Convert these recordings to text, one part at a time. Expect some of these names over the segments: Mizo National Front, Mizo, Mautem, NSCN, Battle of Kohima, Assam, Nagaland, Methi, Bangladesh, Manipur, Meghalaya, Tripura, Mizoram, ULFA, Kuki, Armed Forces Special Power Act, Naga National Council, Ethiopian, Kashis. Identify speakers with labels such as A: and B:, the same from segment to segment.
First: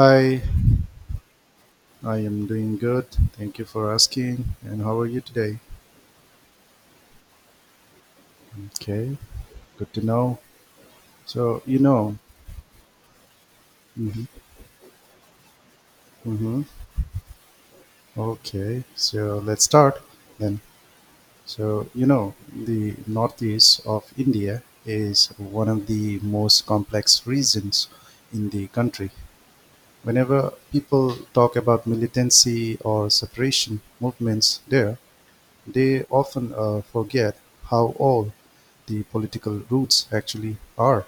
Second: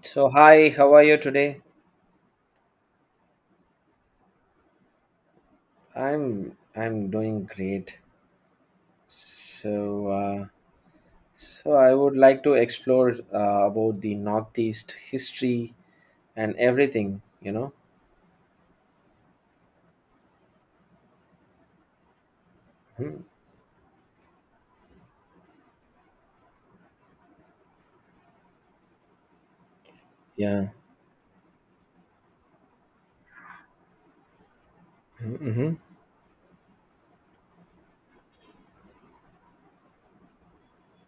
A: So hi, how are you today?
B: I am doing good. Thank you for asking. And how are you today?
A: I'm doing great.
B: Okay, good to
A: So
B: know.
A: uh,
B: So,
A: so I would like to explore about the
B: mm-hmm,
A: Northeast history and
B: mm-hmm.
A: everything.
B: Okay, so let's start then. So, you know, the
A: Mhm.
B: Northeast of India is one of the most complex regions in the country. Whenever
A: Yeah.
B: people talk about militancy or separation movements there,
A: Mm-hmm.
B: they often forget how old the political roots actually are.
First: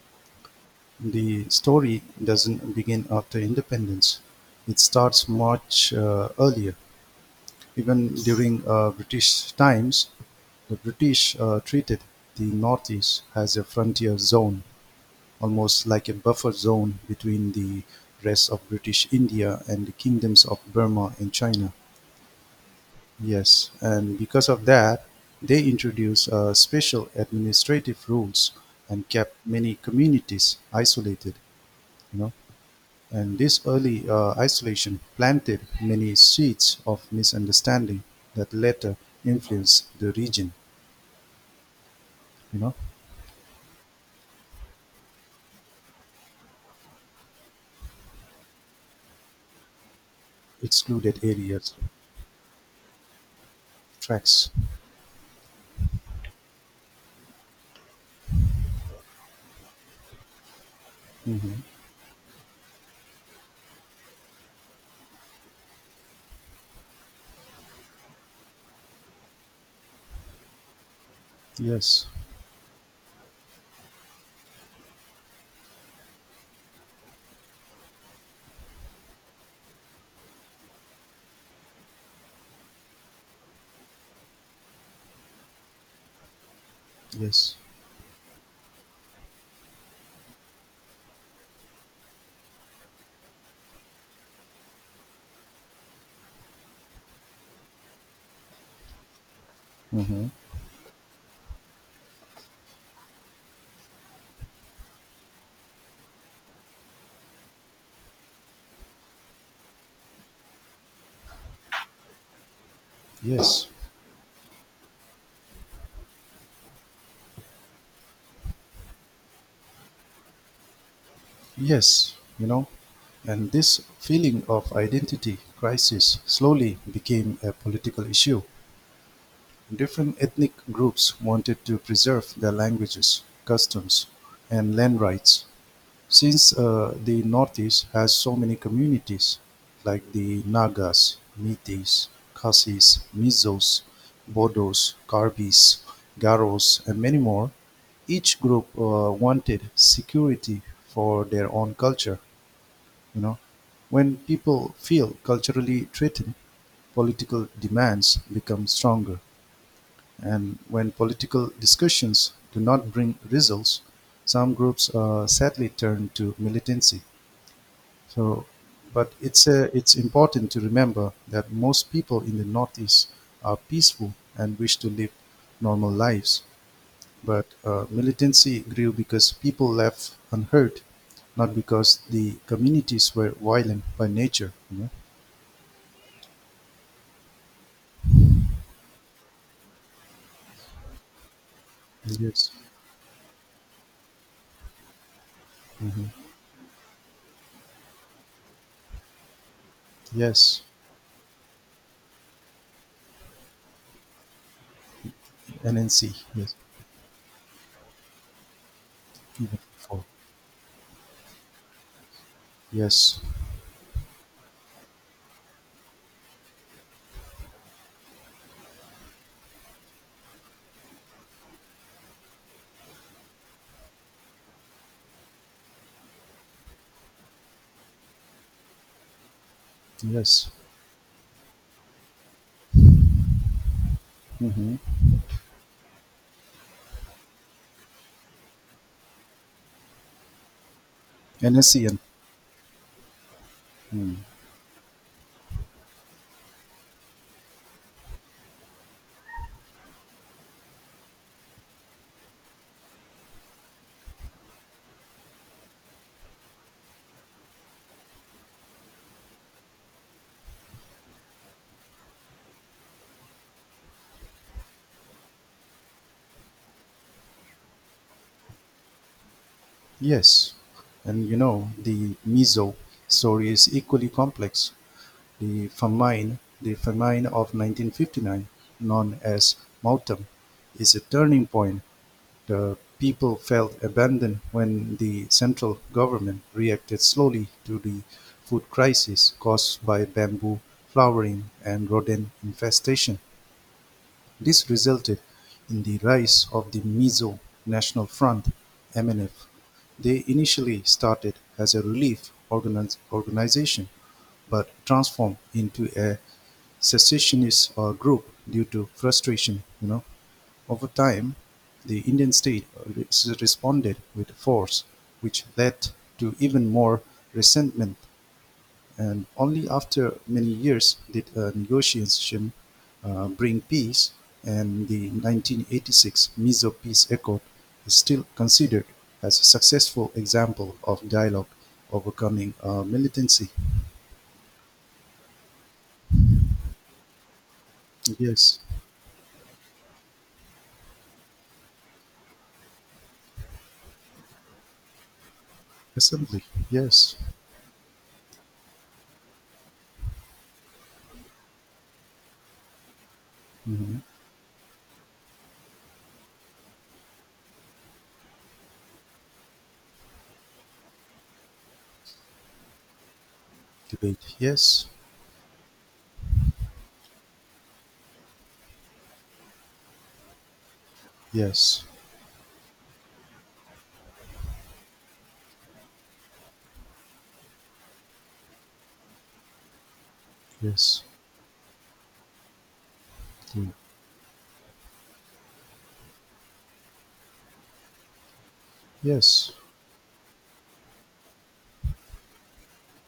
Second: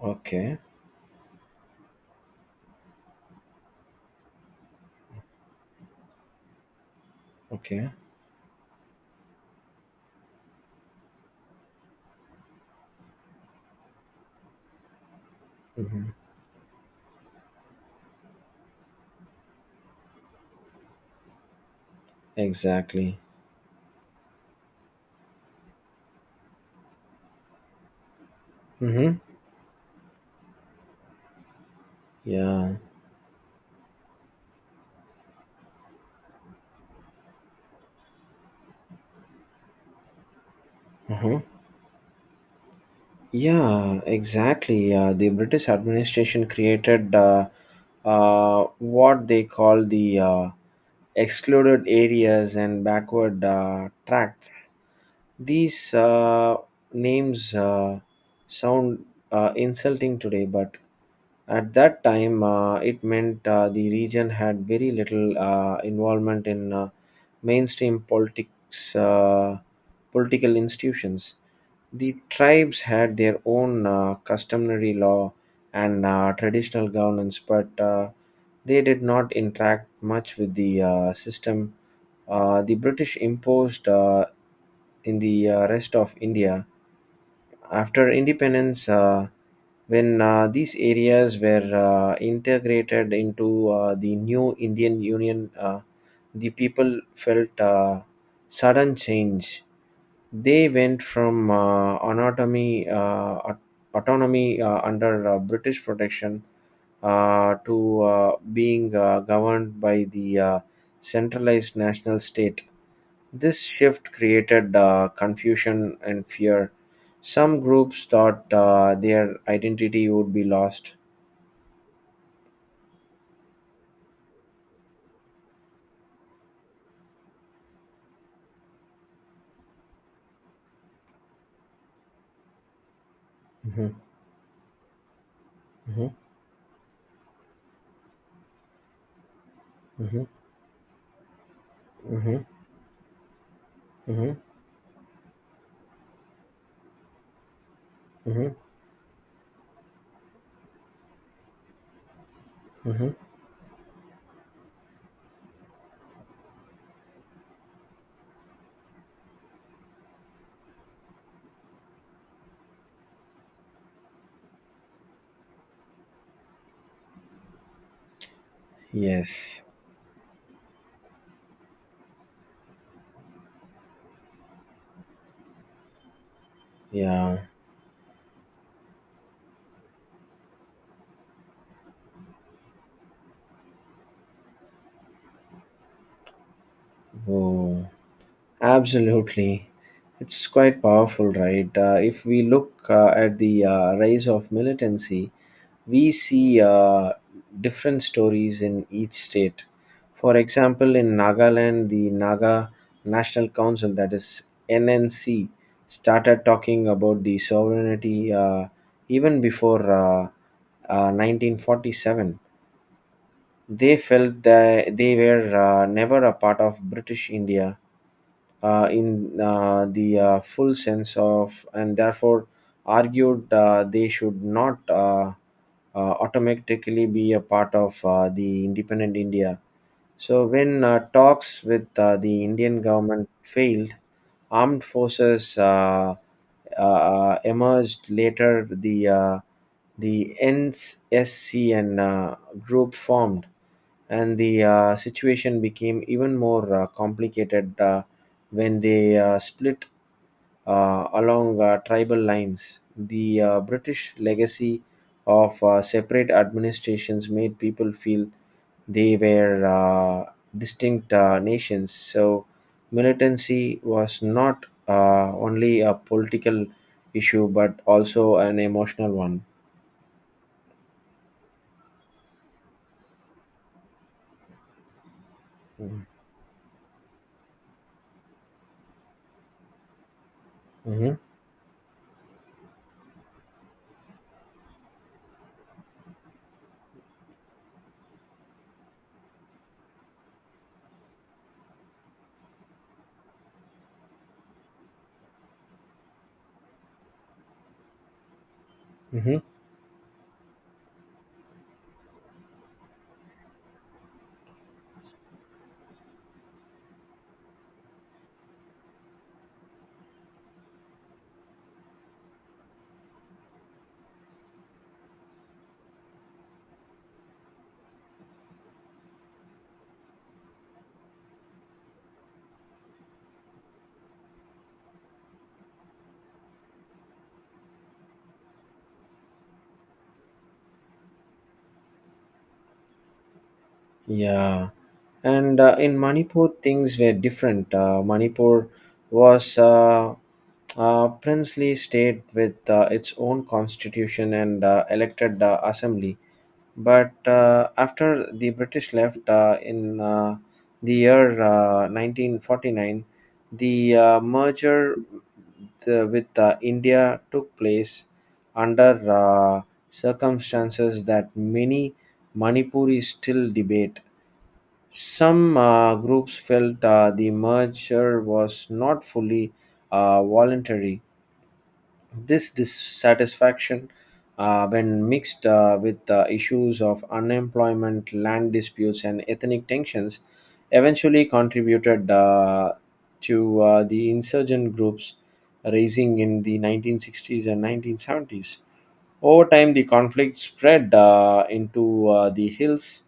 A: Okay.
B: The story doesn't begin after independence. It starts much earlier.
A: Okay.
B: Even during British times, the British treated the Northeast as a frontier zone, almost like
A: Mm-hmm.
B: a buffer zone between the rest of British India and the kingdoms of Burma and China.
A: Exactly.
B: Yes, and because of that, they introduced special administrative rules and
A: Mm-hmm.
B: kept many communities isolated. You know,
A: Yeah.
B: and this early isolation planted many seeds of misunderstanding that later influenced the region.
A: Uh huh.
B: You know,
A: Yeah, exactly. The British administration created what they call the
B: excluded areas,
A: excluded areas and backward
B: tracks.
A: tracts. These names sound insulting today, but
B: Hmm.
A: at that time it meant the region had very little involvement in mainstream politics, political institutions.
B: Yes,
A: The tribes had their own customary law and traditional governance, but they did not interact much with the system the British imposed in the rest of India
B: yes.
A: after independence. When these areas were integrated into the new Indian Union, the people felt sudden change.
B: Hmm,
A: They went from aut- autonomy under British protection, to being governed by the centralized national state. This
B: Yes.
A: shift created confusion and fear. Some groups thought their identity would be lost.
B: Yes, you know, and this feeling of identity crisis slowly became a political issue. Different ethnic groups wanted to preserve their languages,
A: Mhm,
B: customs, and land rights.
A: mhm,
B: Since the Northeast has so many communities like
A: mhm,
B: the Nagas, Metis,
A: mhm,
B: Khasis, Mizos,
A: mhm,
B: Bodos, Karbis, Garos, and many more, each
A: mhm,
B: group wanted security for their own culture.
A: mhm.
B: You know, when people feel culturally threatened, political demands become stronger, and when political discussions do not bring results, some groups sadly turn to militancy. So, but it's
A: Yes.
B: uh, it's important to remember that most people in the Northeast are peaceful and wish to live normal lives,
A: Yeah.
B: but militancy grew because people left unheard, not because the communities were violent by nature.
A: Oh, absolutely. It's quite powerful, right? If we
B: Yes.
A: look at the rise of militancy, we
B: Hmm.
A: see different stories in each state. For
B: Yes.
A: example, in Nagaland, the Naga National Council, that is NNC,
B: NNC.
A: started
B: Yes.
A: talking about the sovereignty even
B: Even
A: before
B: before.
A: 1947.
B: Yes.
A: They felt that they were never a part of British India in the full sense of, and therefore argued they should not automatically be a part of the independent India. So,
B: Yes.
A: when talks with the Indian government failed,
B: Hmm.
A: armed forces emerged later. The
B: NNC
A: NSCN
B: and
A: group formed,
B: mm.
A: and the situation became even more complicated when they split along tribal lines. The British legacy of separate administrations made people feel they were distinct nations, so militancy was not only a political issue but also an emotional one.
B: Yes, and you know the Mizo story is equally complex. The famine of 1959, known as Mautem, is a
A: Mm-hmm.
B: turning point. The people felt abandoned when the central government reacted slowly to the food crisis caused by bamboo flowering and rodent infestation. This resulted in the rise of the Mizo National Front
A: Mm-hmm.
B: (MNF). They initially started as a relief organization but transformed into a secessionist group due to frustration. Over time, the Indian state responded with force, which led to even more resentment. And only after many years did a negotiation bring peace, and the 1986 Mizo Peace Accord is still considered as a successful example of dialogue overcoming militancy.
A: Yeah, and in Manipur, things were different.
B: Yes.
A: Manipur was a princely state with its own constitution and elected assembly.
B: Assembly.
A: But
B: Yes.
A: after the British left in the year 1949, the
B: Mhm.
A: merger with India took place under circumstances that many Manipuris still debate.
B: Debate. Yes.
A: Some groups felt the merger was not fully voluntary.
B: Yes.
A: This dissatisfaction, when mixed with the issues of unemployment, land disputes, and ethnic tensions,
B: Yes.
A: eventually contributed to
B: Yeah.
A: the insurgent groups raising in the 1960s and 1970s. Over
B: Yes.
A: time, the conflict spread into the hills,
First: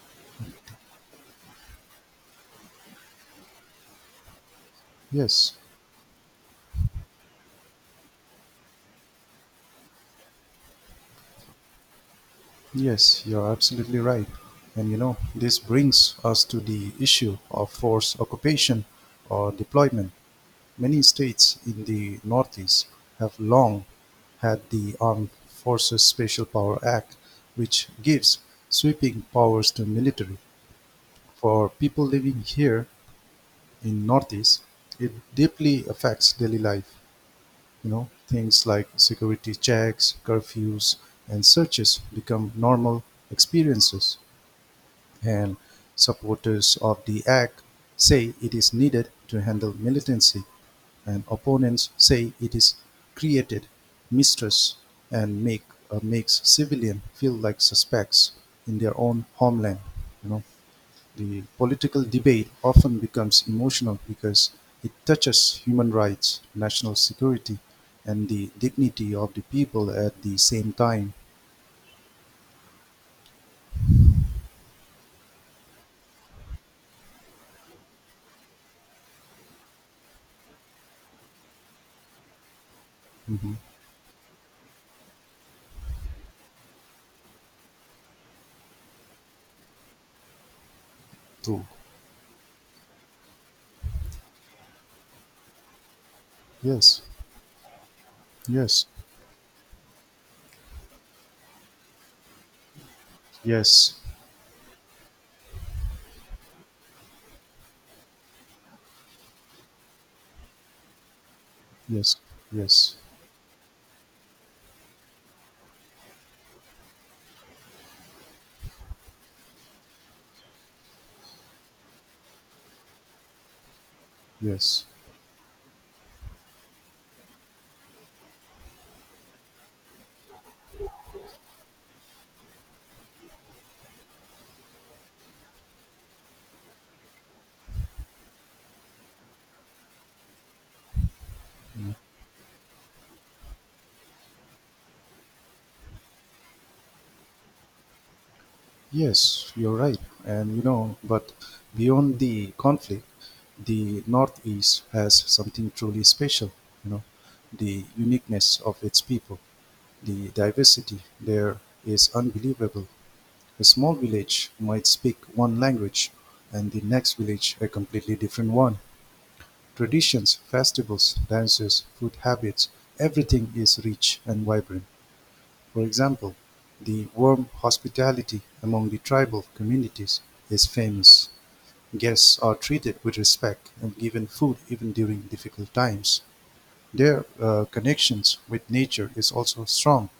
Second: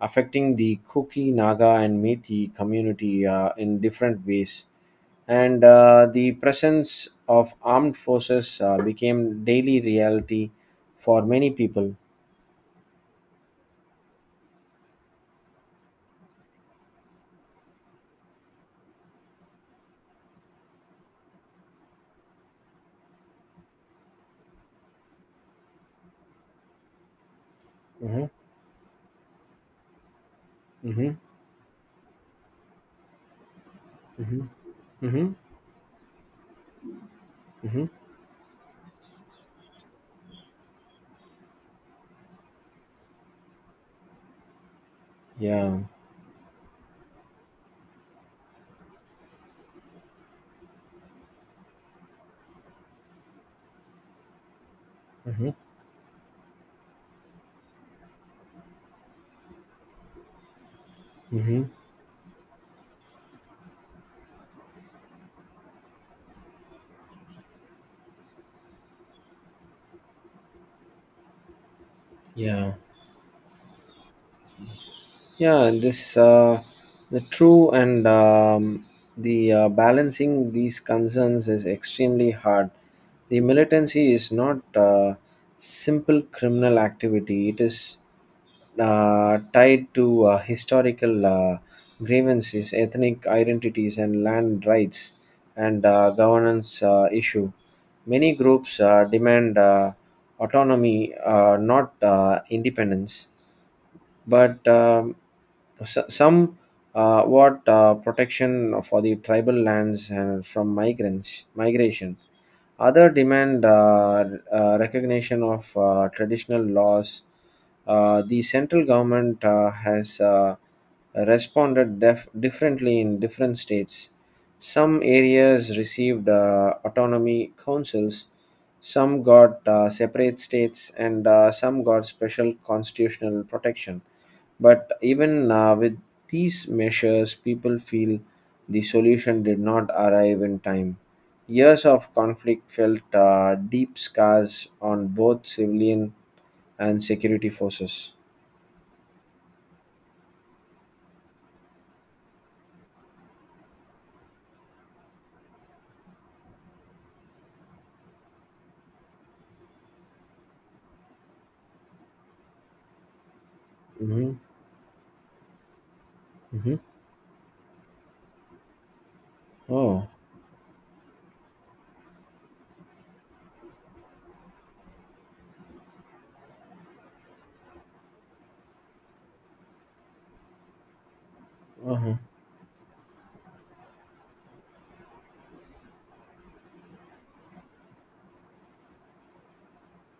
A: affecting the Kuki, Naga, and Methi community in different ways,
B: Yes,
A: and the presence of armed forces became daily reality for many people.
B: yes, you're absolutely right. And you know, this brings us to the issue of forced occupation or deployment. Many states in the Northeast have long had the Armed Forces Special Power Act, which
A: Mhm,
B: gives sweeping powers to military.
A: mhm,
B: For people living here in
A: mhm,
B: Northeast, it
A: mhm,
B: deeply affects daily life.
A: mhm.
B: You know, things like security checks, curfews, and searches become normal experiences, and
A: Yeah.
B: supporters of the act say it is needed to handle militancy, and opponents say it is created mistrust and
A: Mhm,
B: makes civilians feel like suspects in their own homeland. You know, the
A: mhm.
B: political debate often becomes emotional because it touches human rights, national security, and the dignity of the people at the same time.
A: Yeah. Yeah. This the true and the balancing these concerns is extremely hard. The
B: Hmm.
A: militancy is not simple criminal activity, it is tied to historical
B: True.
A: grievances, ethnic identities, and land rights, and governance
B: Yes.
A: issue. Many groups
B: Yes.
A: demand autonomy, not independence,
B: Yes.
A: but some what protection for the tribal lands and from migrants migration.
B: Yes. Yes.
A: Other demand recognition of traditional laws. The central government has responded differently in different states.
B: Yes.
A: Some areas received autonomy councils. Some got separate states, and some got special constitutional protection, but even with these measures, people feel the solution did not arrive in time. Years of conflict felt deep scars on both civilian and security forces.
B: Yes. You're right. And you know, but beyond the conflict, the Northeast has something truly special. You know, the uniqueness of its people, the diversity there is unbelievable. A small
A: Hmm.
B: village might speak one language and
A: Hmm.
B: the next village a completely different one.
A: Oh,
B: Traditions, festivals, dances, food habits, everything is rich and vibrant. For example, the warm hospitality among the tribal communities is famous.
A: uh
B: Guests are treated with respect and given food even during difficult times. Their connections with nature is also strong.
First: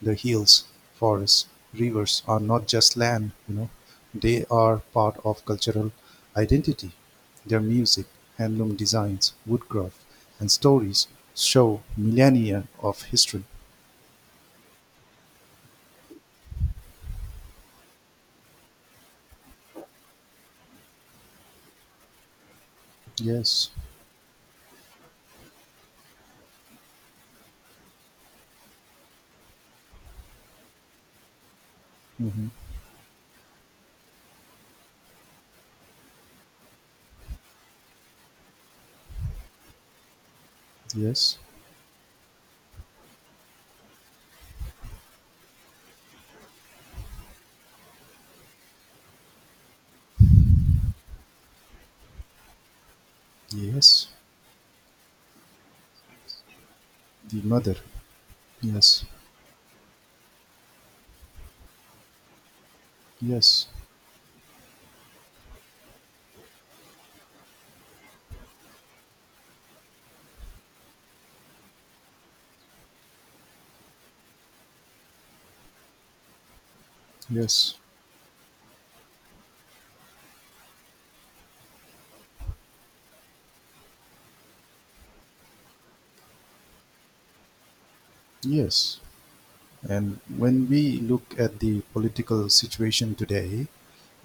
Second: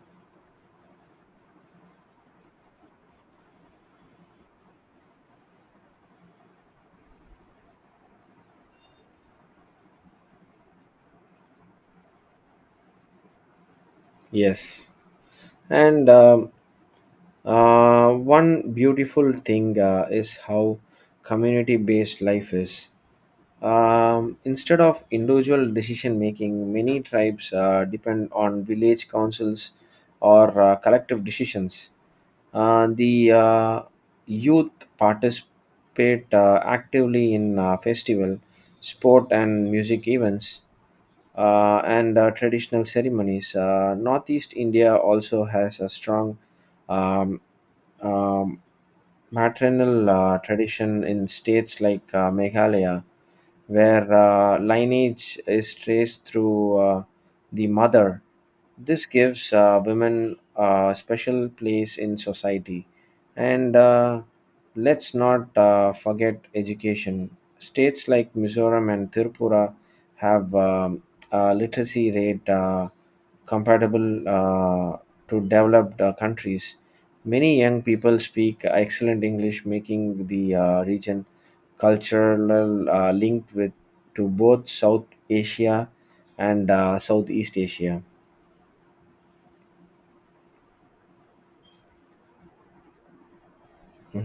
B: The hills, forests, rivers are not just land, you know. They are part of cultural identity. Their music, handloom designs, woodcraft, and stories show millennia of history.
A: yes. And one beautiful thing is how community based life is.
B: Yes.
A: Instead of individual decision making, many tribes depend on village councils or collective decisions.
B: Hmm.
A: The youth participate actively in festival, sport, and music events,
B: Yes.
A: and traditional ceremonies. Northeast India also has a strong um, um, maternal tradition in states like Meghalaya,
B: Yes.
A: where lineage is traced through
B: The
A: the
B: mother.
A: mother.
B: Yes.
A: This gives women a special place in society.
B: Yes.
A: And let's not forget education. States like Mizoram and Tripura have a literacy rate compatible to developed countries. Many
B: Yes.
A: young people speak excellent English, making the region cultural linked with to both South Asia and Southeast Asia.
B: Yes. And when we look at the political situation today,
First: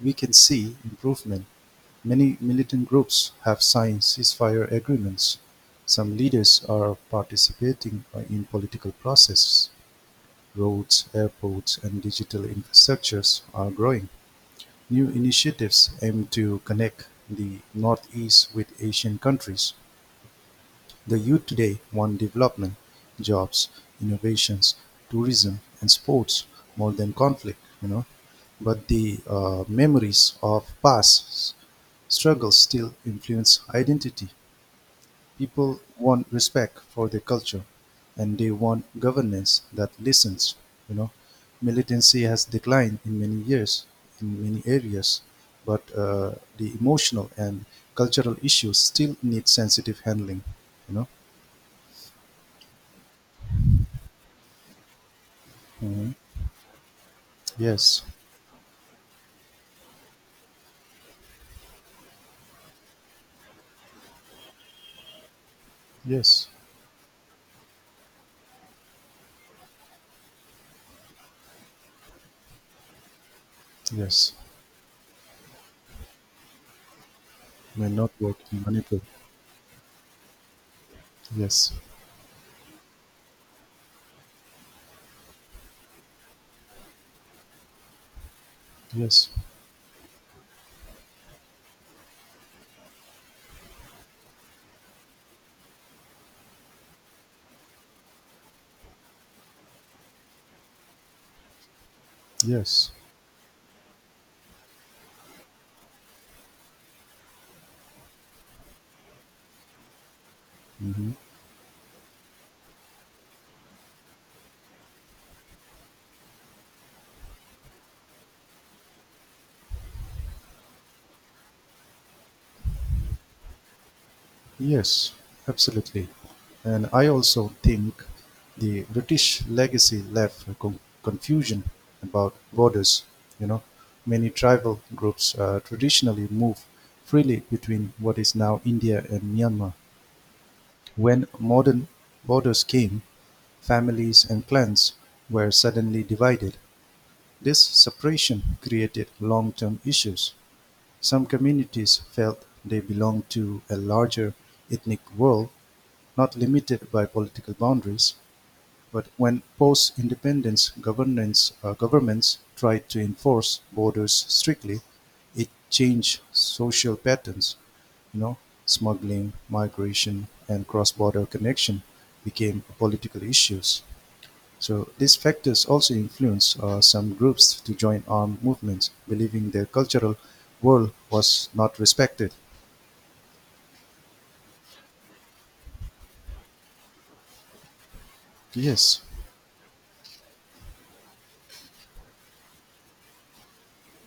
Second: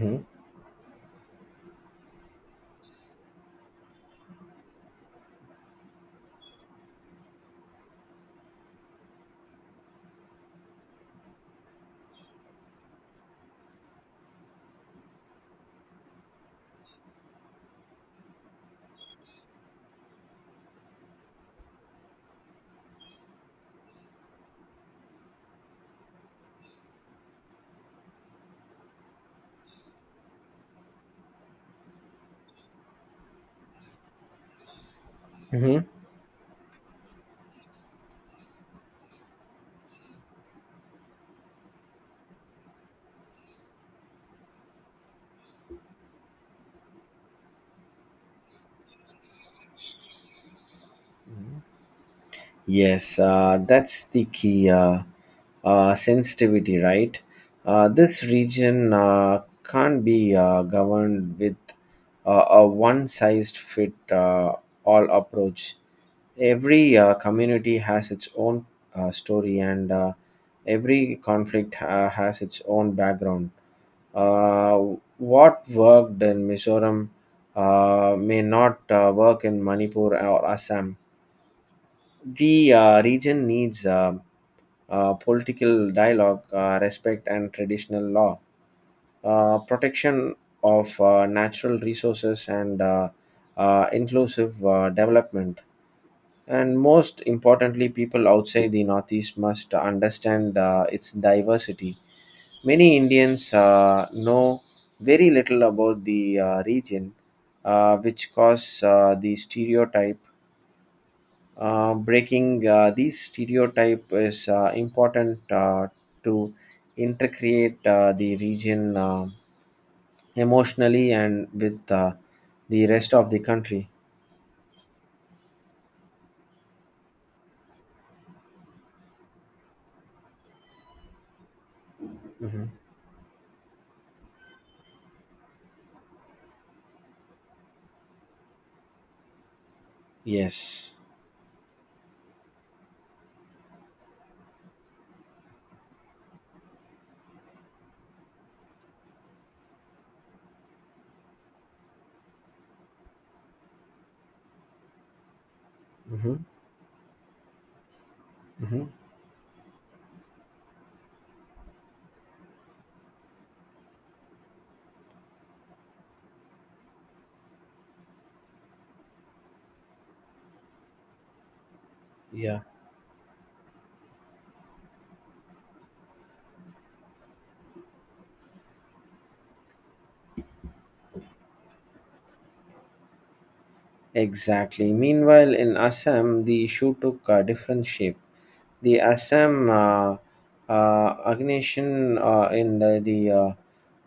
B: we can see improvement. Many militant groups have signed ceasefire agreements; some leaders are participating in political processes; roads, airports and digital infrastructures are growing; new initiatives aim to connect the Northeast with Asian countries. The youth today want development, jobs, innovations, tourism and sports more than conflict, you know. But the memories of past struggles still influence identity.
A: Hmm.
B: People want respect for their culture and they want governance that listens. You know, militancy has declined in many years, in many areas, but the emotional and cultural issues still need sensitive handling. You know.
A: Yes, that's the key,
B: Mhm.
A: sensitivity, right?
B: Yes.
A: This region can't be governed with a one size fit all approach.
B: Yes.
A: Every community has its own story, and every conflict has its own background.
B: Yes.
A: What worked in Mizoram
B: May not work
A: may
B: in
A: not
B: Manipur.
A: work in Manipur or Assam.
B: Yes.
A: The region needs political dialogue, respect, and traditional law,
B: Yes.
A: protection of natural resources, and inclusive development. And most importantly, people outside the Northeast must understand its diversity.
B: Yes.
A: Many Indians know very little about the region, which cause the stereotype.
B: Mhm.
A: Breaking these stereotype is important to intercreate the region emotionally and with the rest of the country.
B: Yes, absolutely. And I also think the British legacy left a confusion about
A: Mhm.
B: borders. You know, many tribal groups traditionally move freely between what is now India and Myanmar.
A: Yes.
B: When modern borders came, families and clans were suddenly divided. This separation created long term issues. Some communities felt they belonged to a larger ethnic world not
A: Hmm.
B: limited by political boundaries,
A: Hmm.
B: but when post-independence governments tried to enforce borders strictly, it changed social patterns. You know, smuggling, migration, and cross-border connection
A: Yeah,
B: became political issues. So these factors also influence some groups to join armed movements, believing their cultural world was not respected.
A: exactly. Meanwhile, in Assam, the issue took a different shape. The
B: Yes,
A: Assam aggression in the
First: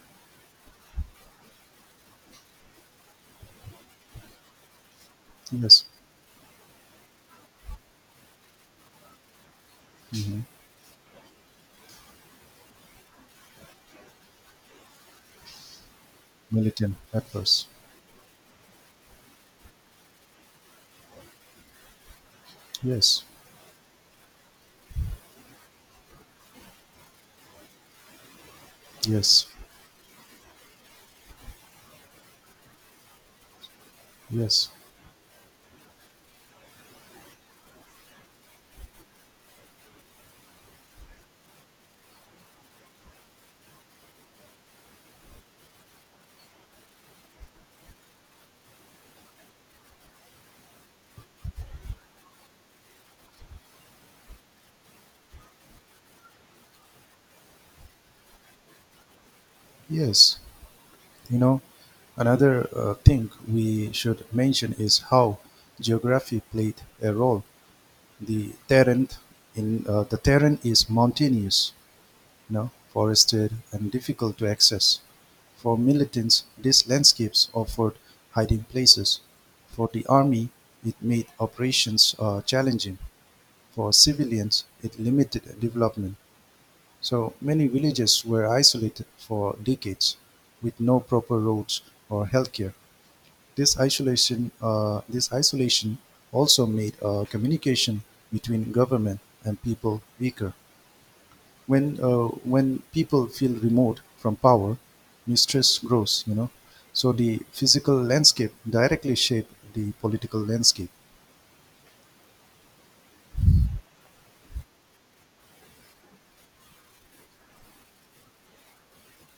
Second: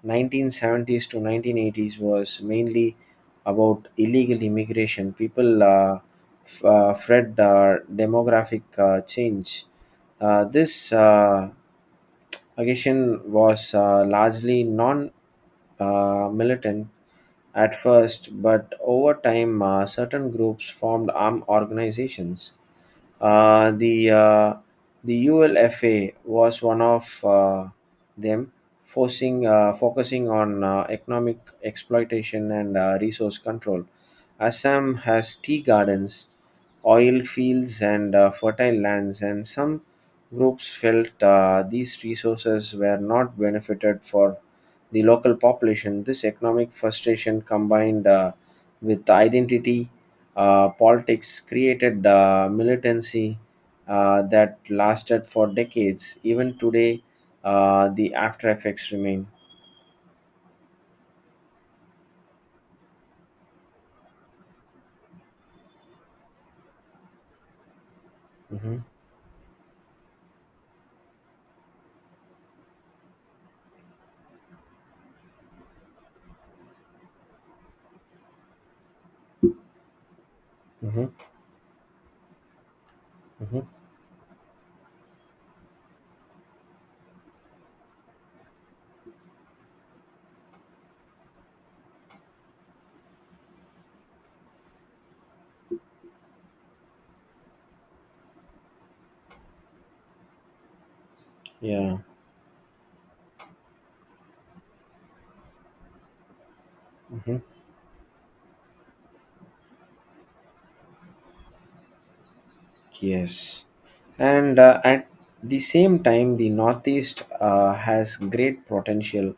A: 1970s to 1980s was mainly about illegal immigration. People
B: yes,
A: fled demographic change. This aggression was largely non militant
B: militant at first.
A: at first, but over time, certain groups formed armed organizations.
B: Yes,
A: Uh, the uh, the ULFA was one of them, forcing
B: yes.
A: focusing on economic exploitation and resource control.
B: Yes,
A: Assam has tea gardens, oil fields, and fertile lands, and some groups felt these resources were not benefited for the local population. This economic frustration combined with identity politics created militancy that lasted for decades. Even today, the after effects remain.
B: yes. You know, another thing we should mention is how geography played a role. The
A: Hmm.
B: terrain the terrain is mountainous, you know, forested and difficult to access. For militants, these landscapes offered hiding places. For the army, it
A: Hmm.
B: made operations challenging.
A: Hmm.
B: For civilians, it limited development. So many villages were isolated for decades with no proper roads or healthcare. This isolation also made communication between government and people weaker.
A: Yeah.
B: When people feel remote from power, mistrust grows. You know, so
A: Mhm.
B: the physical landscape directly shaped the political landscape.
A: Yes, and at the same time, the Northeast has great potential.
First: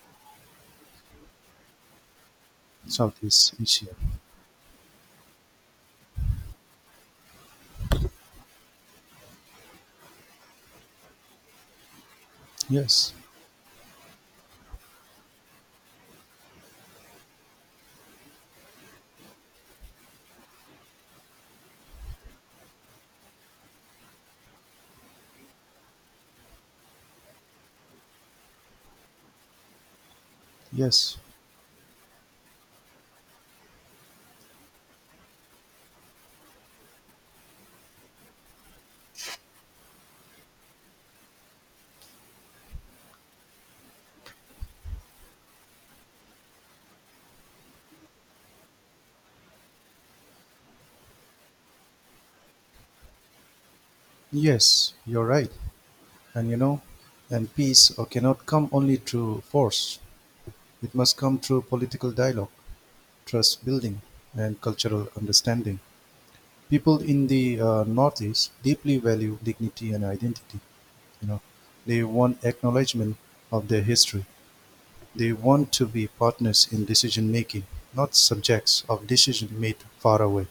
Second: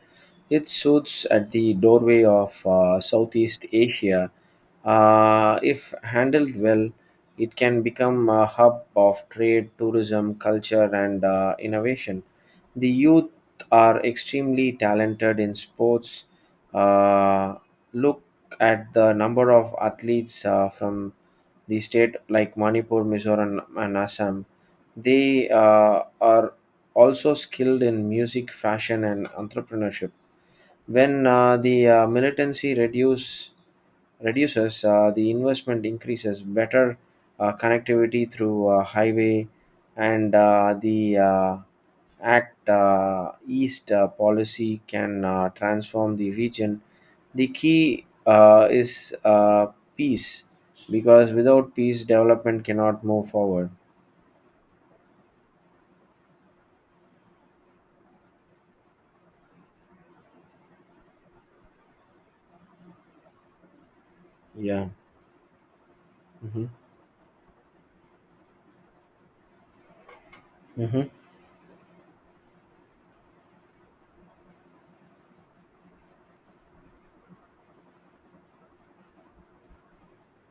A: It suits at the doorway of
B: In Southeast
A: Southeast
B: Asia.
A: Asia. If handled well, it can become a hub of trade, tourism, culture, and innovation. The
B: Yes,
A: youth are extremely talented in sports. Uh, Look at the number of athletes from the state like Manipur, Mizoram, and Assam. They are also skilled in music, fashion, and entrepreneurship.
B: yes,
A: When the militancy reduces, the investment increases. Better connectivity through highway and the Act East policy can transform the region. The key is peace, because without peace, development cannot move forward.
B: yes. You're right. And you know, and peace cannot come only through force. It must come through political dialogue, trust building, and
A: Yeah.
B: cultural understanding.
A: Hmm.
B: People in the Northeast deeply value dignity and identity.
A: Hmm.
B: You know, they want acknowledgement of their history. They want to be partners in decision making, not subjects of decision made far away.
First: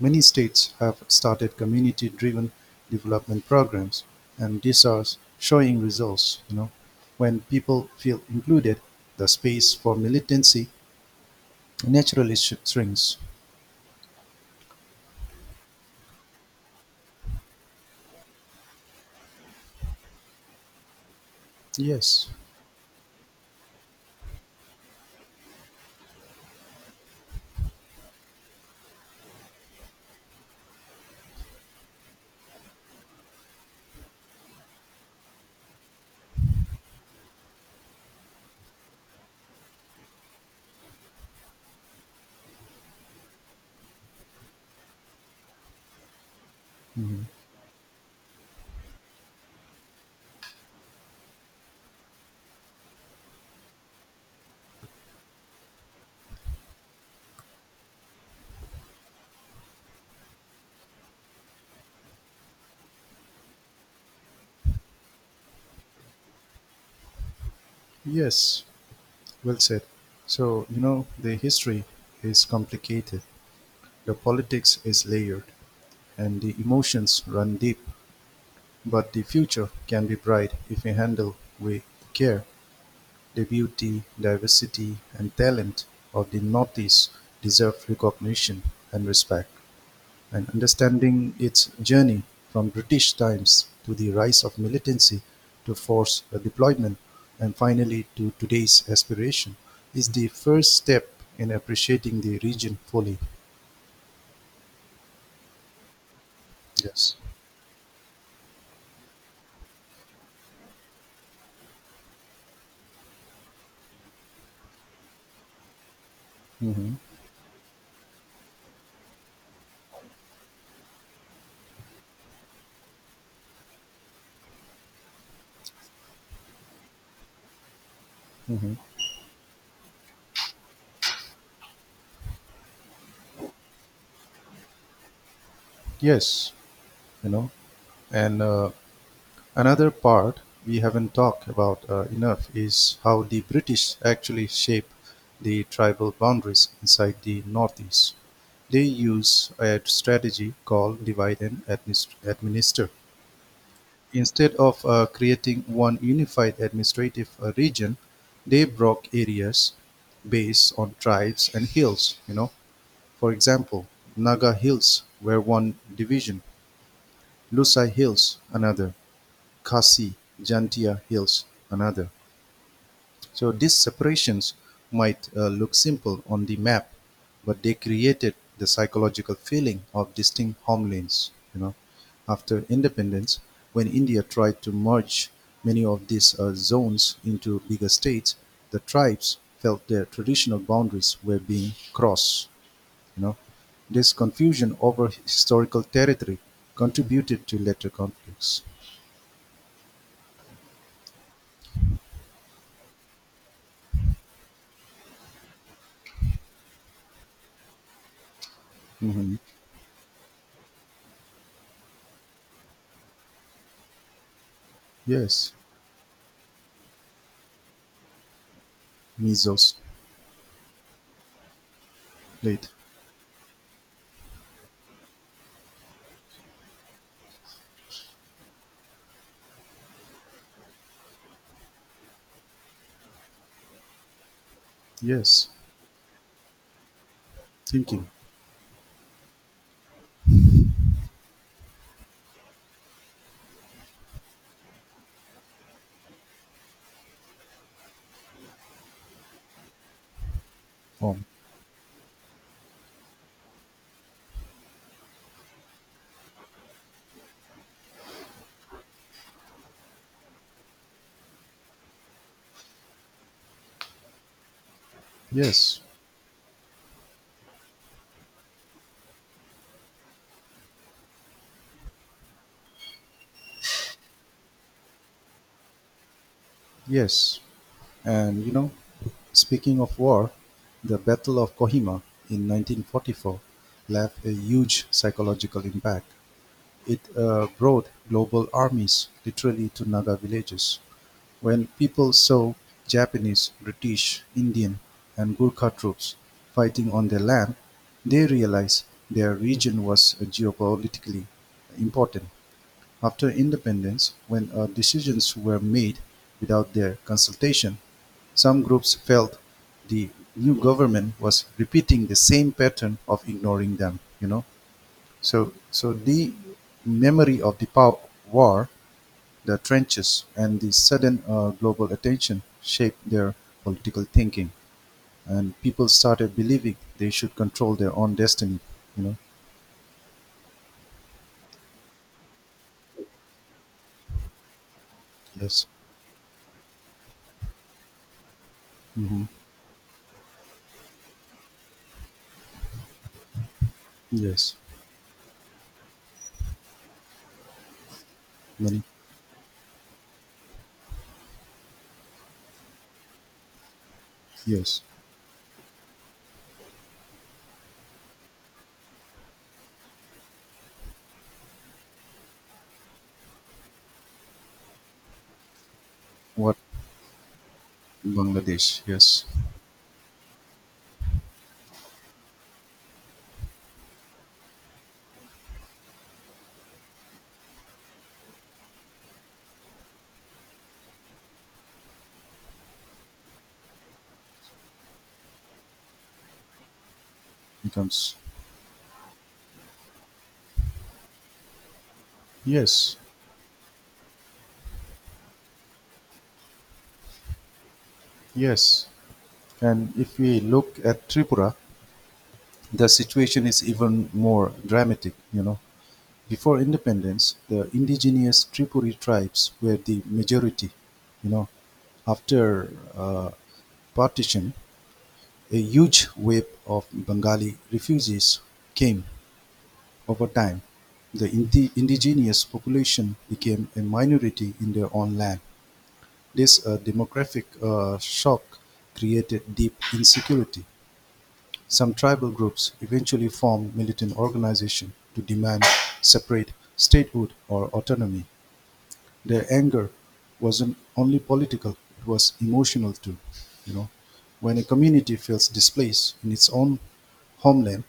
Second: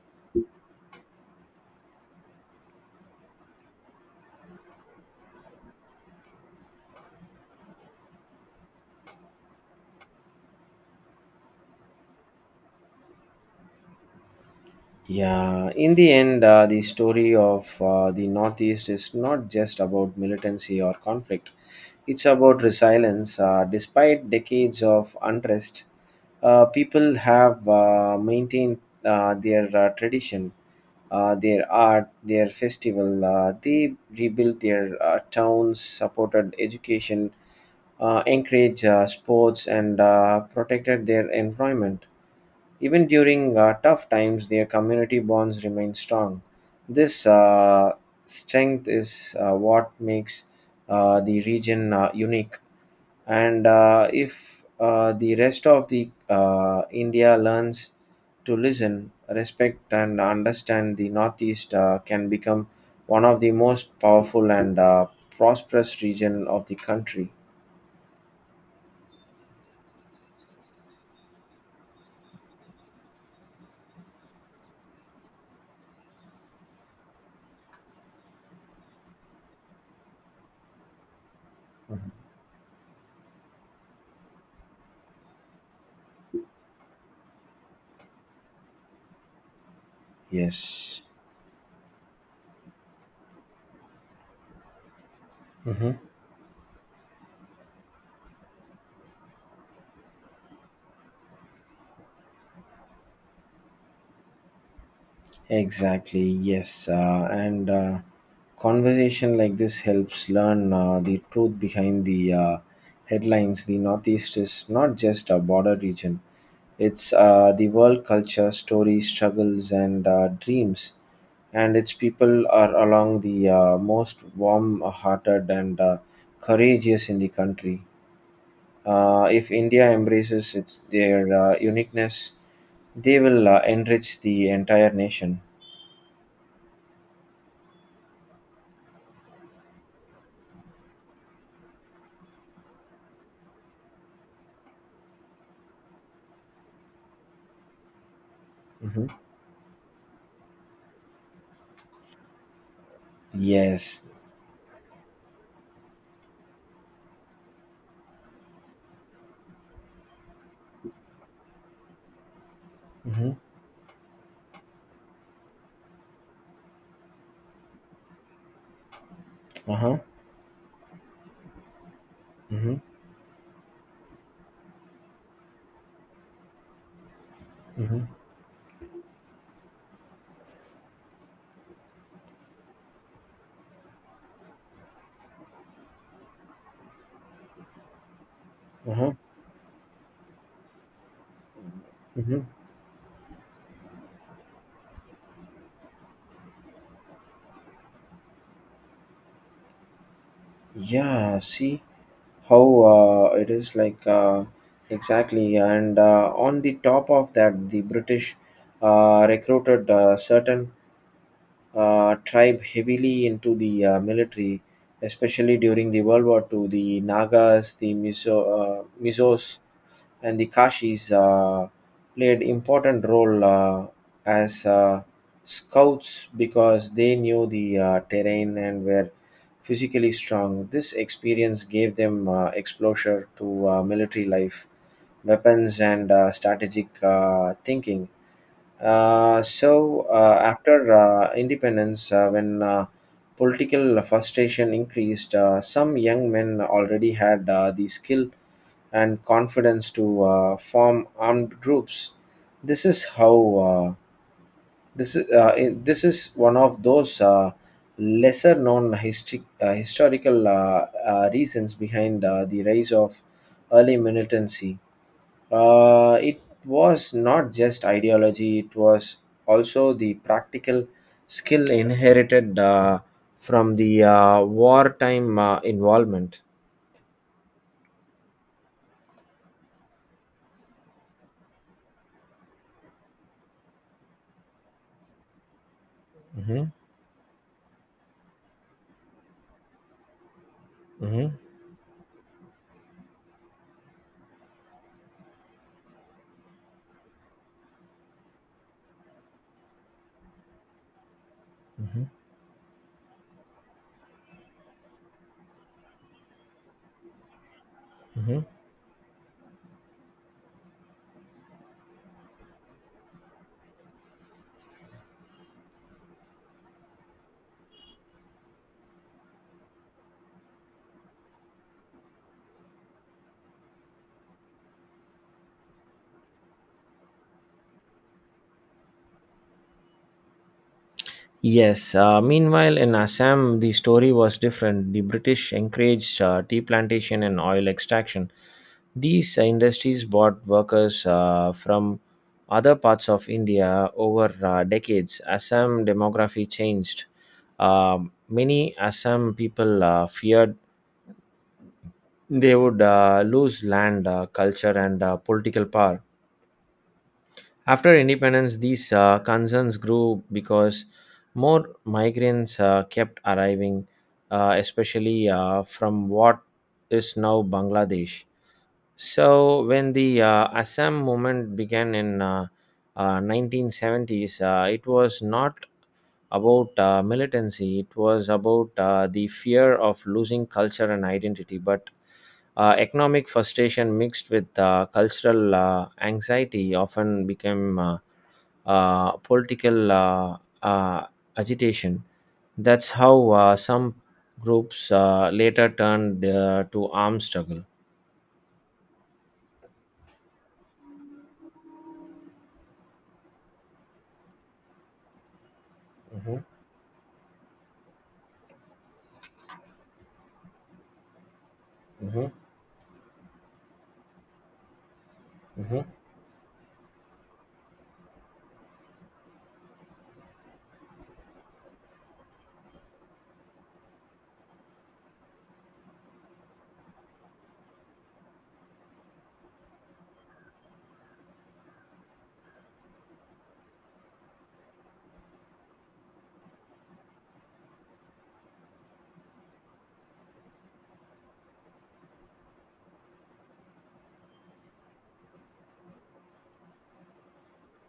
B: Many states have started community-driven development programs, and these are showing results. You know, when people feel included, the space for militancy naturally shrinks.
A: Yeah, in the end, the story of the Northeast is not just about militancy or conflict. It's
B: Yes,
A: about resilience. Despite decades of unrest, people have maintained their tradition, their art, their festival. They rebuilt their towns, supported education, encouraged sports, and protected their environment. Even during tough times, their community bonds remain strong. This strength is what makes the region unique. And if the rest of the India learns to listen, respect, and understand the Northeast, can become one of the most powerful and prosperous region of the country.
B: yes, well said. So, you know, the history is complicated, the politics is layered, and the emotions run deep. But the future can be bright if we handle with
A: Mhm.
B: care. The beauty, diversity and talent of the Northeast deserve recognition and respect, and
A: Yes.
B: understanding its journey from British times to the rise of militancy to
A: Mhm.
B: force deployment and finally to today's aspiration is the first step in appreciating the region fully.
A: Exactly, yes.
B: Yes.
A: And conversation like this helps learn the truth behind the headlines. The Northeast is not just a border region,
B: Hmm.
A: it's the world culture, stories, struggles, and dreams. And its people are along the most warm hearted and courageous in the country.
B: Hmm.
A: If India embraces their uniqueness, they will enrich the entire nation.
B: Yes. You know, and another part we haven't talked about enough is how the British actually shape the tribal boundaries inside the Northeast. They
A: Mhm.
B: use a strategy called divide and administer.
A: Yes.
B: Instead of creating one unified administrative region, they broke areas based on tribes and hills. You know, for
A: Hmm.
B: example, Naga Hills were one division, Lusai Hills another,
A: Uh-huh.
B: Khasi Jantia Hills another.
A: Hmm.
B: So these separations might look simple on the map, but they
A: Hmm.
B: created the psychological feeling of distinct homelands. You know, after independence, when India tried to merge many of these zones into bigger states, the
A: Uh-huh.
B: tribes felt their traditional boundaries were being
A: Hmm.
B: crossed. You know, this confusion over historical territory contributed to later conflicts.
A: Yeah, see how it is like, exactly. And on the top of that, the British
B: Mhm.
A: recruited certain tribe heavily into the military,
B: Yes,
A: especially during the World War II. The Nagas, the Mizos,
B: measles.
A: and the Kashis played
B: Late.
A: important role as scouts, because they knew the terrain and were physically strong. This experience gave them exposure to military life,
B: Yes,
A: weapons, and strategic
B: thinking.
A: thinking. So after independence, when political frustration increased, some young men already had the skill and confidence to form
B: Oh,
A: armed groups. This is how uh, this is This is one of those lesser known history, historical reasons behind the rise of early militancy.
B: yes,
A: It was not just ideology, it was also the practical skill inherited from the wartime involvement.
B: yes. And you know, speaking of war, the Battle of Kohima in 1944 left a huge psychological impact.
A: Hmm.
B: It brought global armies literally to Naga villages.
A: Hmm.
B: When people saw Japanese, British, Indian, and Gurkha troops fighting on their land, they realized their region was geopolitically important. After independence, when decisions were made without their consultation,
A: Hmm.
B: some groups felt the new government was repeating the same pattern of ignoring them. You know, so the memory of the war, the trenches, and the sudden global attention shaped their political thinking, and people started believing they should control their own destiny. You know,
A: Yes, meanwhile in Assam, the story was different. The British
B: yes.
A: encouraged tea plantation and oil extraction.
B: Hmm,
A: These industries brought workers from other parts of India over
B: yes.
A: decades. Assam demography changed. Many
B: Many.
A: Assam people feared they would lose land, culture,
B: Yes.
A: and political power. After independence, these concerns grew because more migrants kept arriving, especially from what
B: What?
A: is now Bangladesh.
B: Bangladesh? Yes.
A: So, when the Assam movement began in 1970s, it was not about militancy, it was about the fear of losing culture and identity, but economic frustration mixed with cultural anxiety often became
B: Incomes.
A: political agitation. That's
B: Yes,
A: how some groups later turned to armed struggle.
B: yes. And if we look at Tripura, the situation is even more dramatic, you know.
A: Mhm,
B: Before independence, the indigenous Tripuri tribes were the majority, you know.
A: mhm,
B: After uh, partition, a
A: mhm.
B: huge wave of Bengali refugees came over time. The indigenous population became a minority in their own land. This demographic shock created deep insecurity. Some tribal groups eventually formed militant organizations to demand separate statehood or autonomy. Their anger wasn't only political, it was emotional too. You know, when a community feels displaced in its own homeland,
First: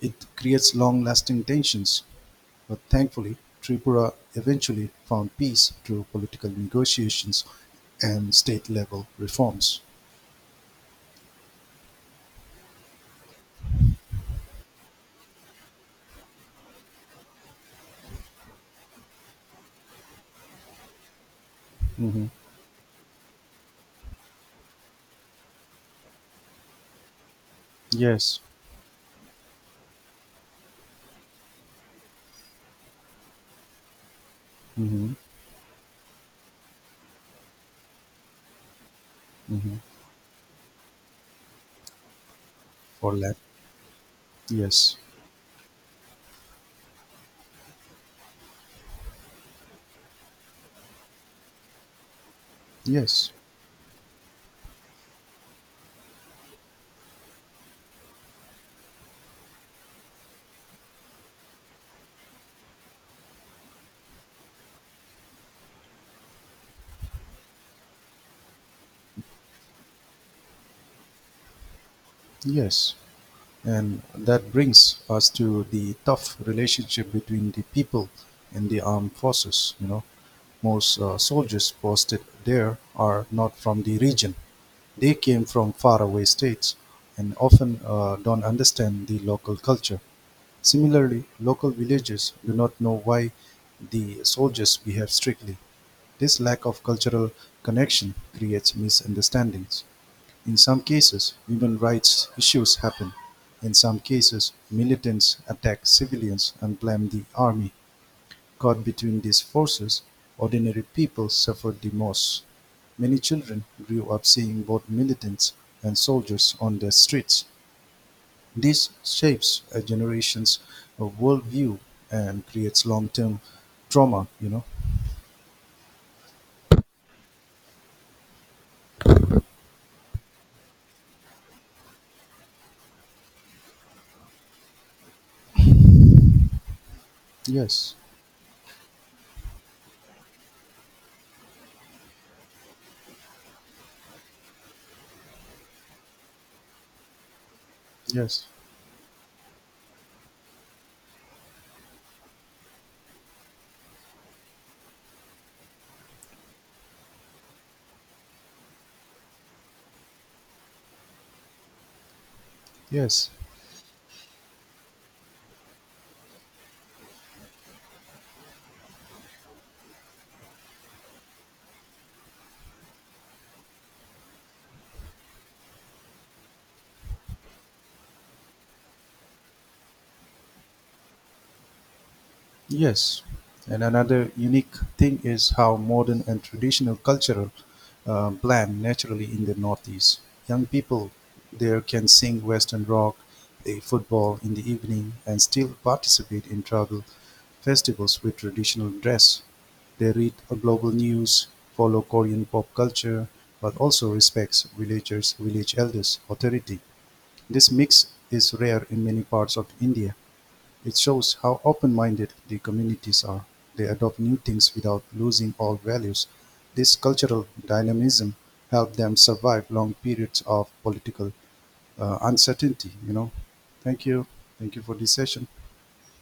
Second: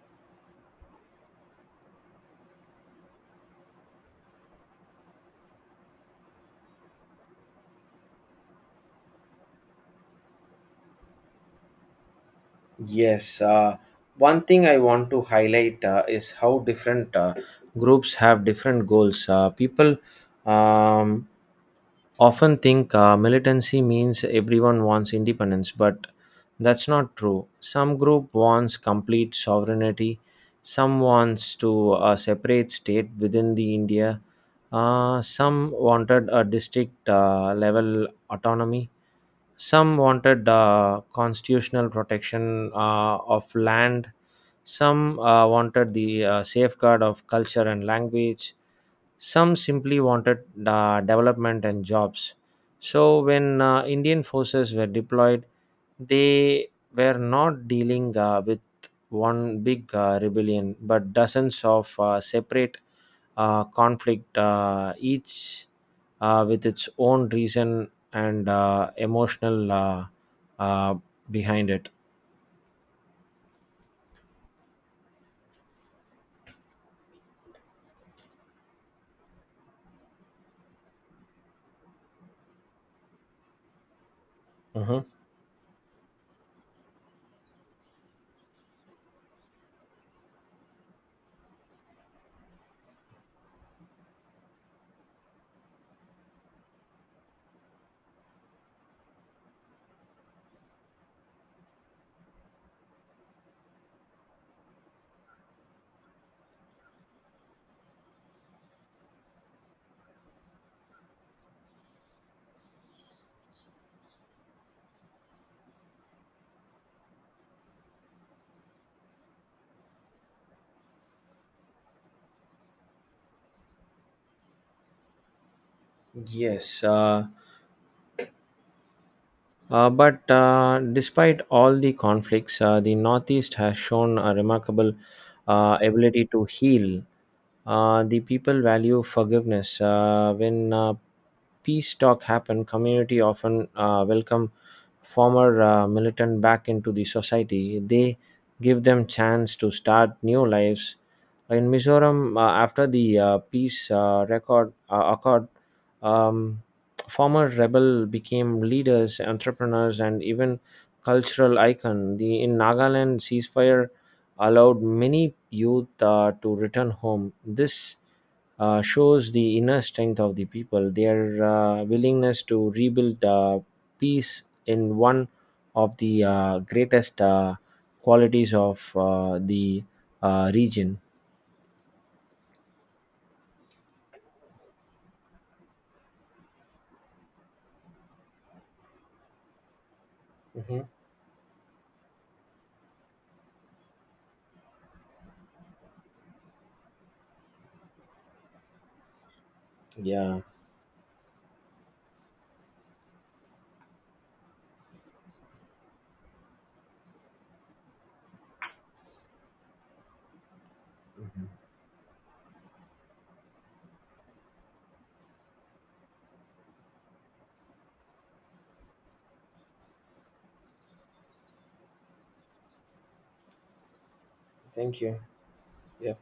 B: it creates long-lasting tensions but thankfully, Tripura eventually found peace through political negotiations and state-level reforms.
A: Yes. One thing I want to highlight is how different groups have different goals. People um, often think militancy means everyone wants independence, but that's not true. Some group
B: Yes.
A: wants complete sovereignty. Some wants to separate state within the India.
B: Hmm.
A: Some wanted a district level autonomy. Some wanted constitutional protection
B: For land.
A: of land.
B: Yes.
A: Some wanted the safeguard of culture and language. Some simply wanted development and jobs. So,
B: Yes.
A: when Indian forces were deployed, they were not dealing with one big rebellion, but dozens of separate conflict, each with its own reason and emotional uh, behind it.
B: Yes. And that brings us to the tough relationship between the people and the armed forces. You know, most soldiers posted there are not from the region.
A: Mhm.
B: They came from faraway states and often don't understand the local culture. Similarly, local villages do not know why the soldiers behave strictly. This lack of cultural connection creates misunderstandings. In some cases, human rights issues happen. In some cases, militants attack civilians and blame the army. Caught between these forces, ordinary people suffer the most. Many children grew up seeing both militants and soldiers on the streets. This shapes a generation's worldview and creates long-term trauma. You know.
A: Yes, but despite all the conflicts, the Northeast has shown a remarkable ability to heal.
B: Yes.
A: The people value forgiveness. When peace talk happen, community often welcome former militant back into the society. They
B: Yes.
A: give them chance to start new lives. In Mizoram, after the peace record accord, um, former rebel became leaders, entrepreneurs, and even cultural icon. The in Nagaland
B: Yes.
A: ceasefire allowed many youth to return home. This shows the inner strength of the people, their willingness to rebuild peace in one of the greatest qualities of the region.
B: Yes, and another unique thing is how modern and traditional cultural blend naturally in the Northeast. Young
A: Mhm.
B: people there can sing Western rock, play football in the evening, and still participate in tribal festivals with traditional dress. They read
A: Yeah,
B: global news, follow Korean pop culture, but also respects villagers, village elders' authority. This mix is rare in many parts of India. It shows how open-minded the communities are; they adopt new things without losing old values; this cultural dynamism helped them survive long periods of political uncertainty, you know. Thank you. Thank you for
A: thank
B: this
A: you.
B: session.
A: Yeah.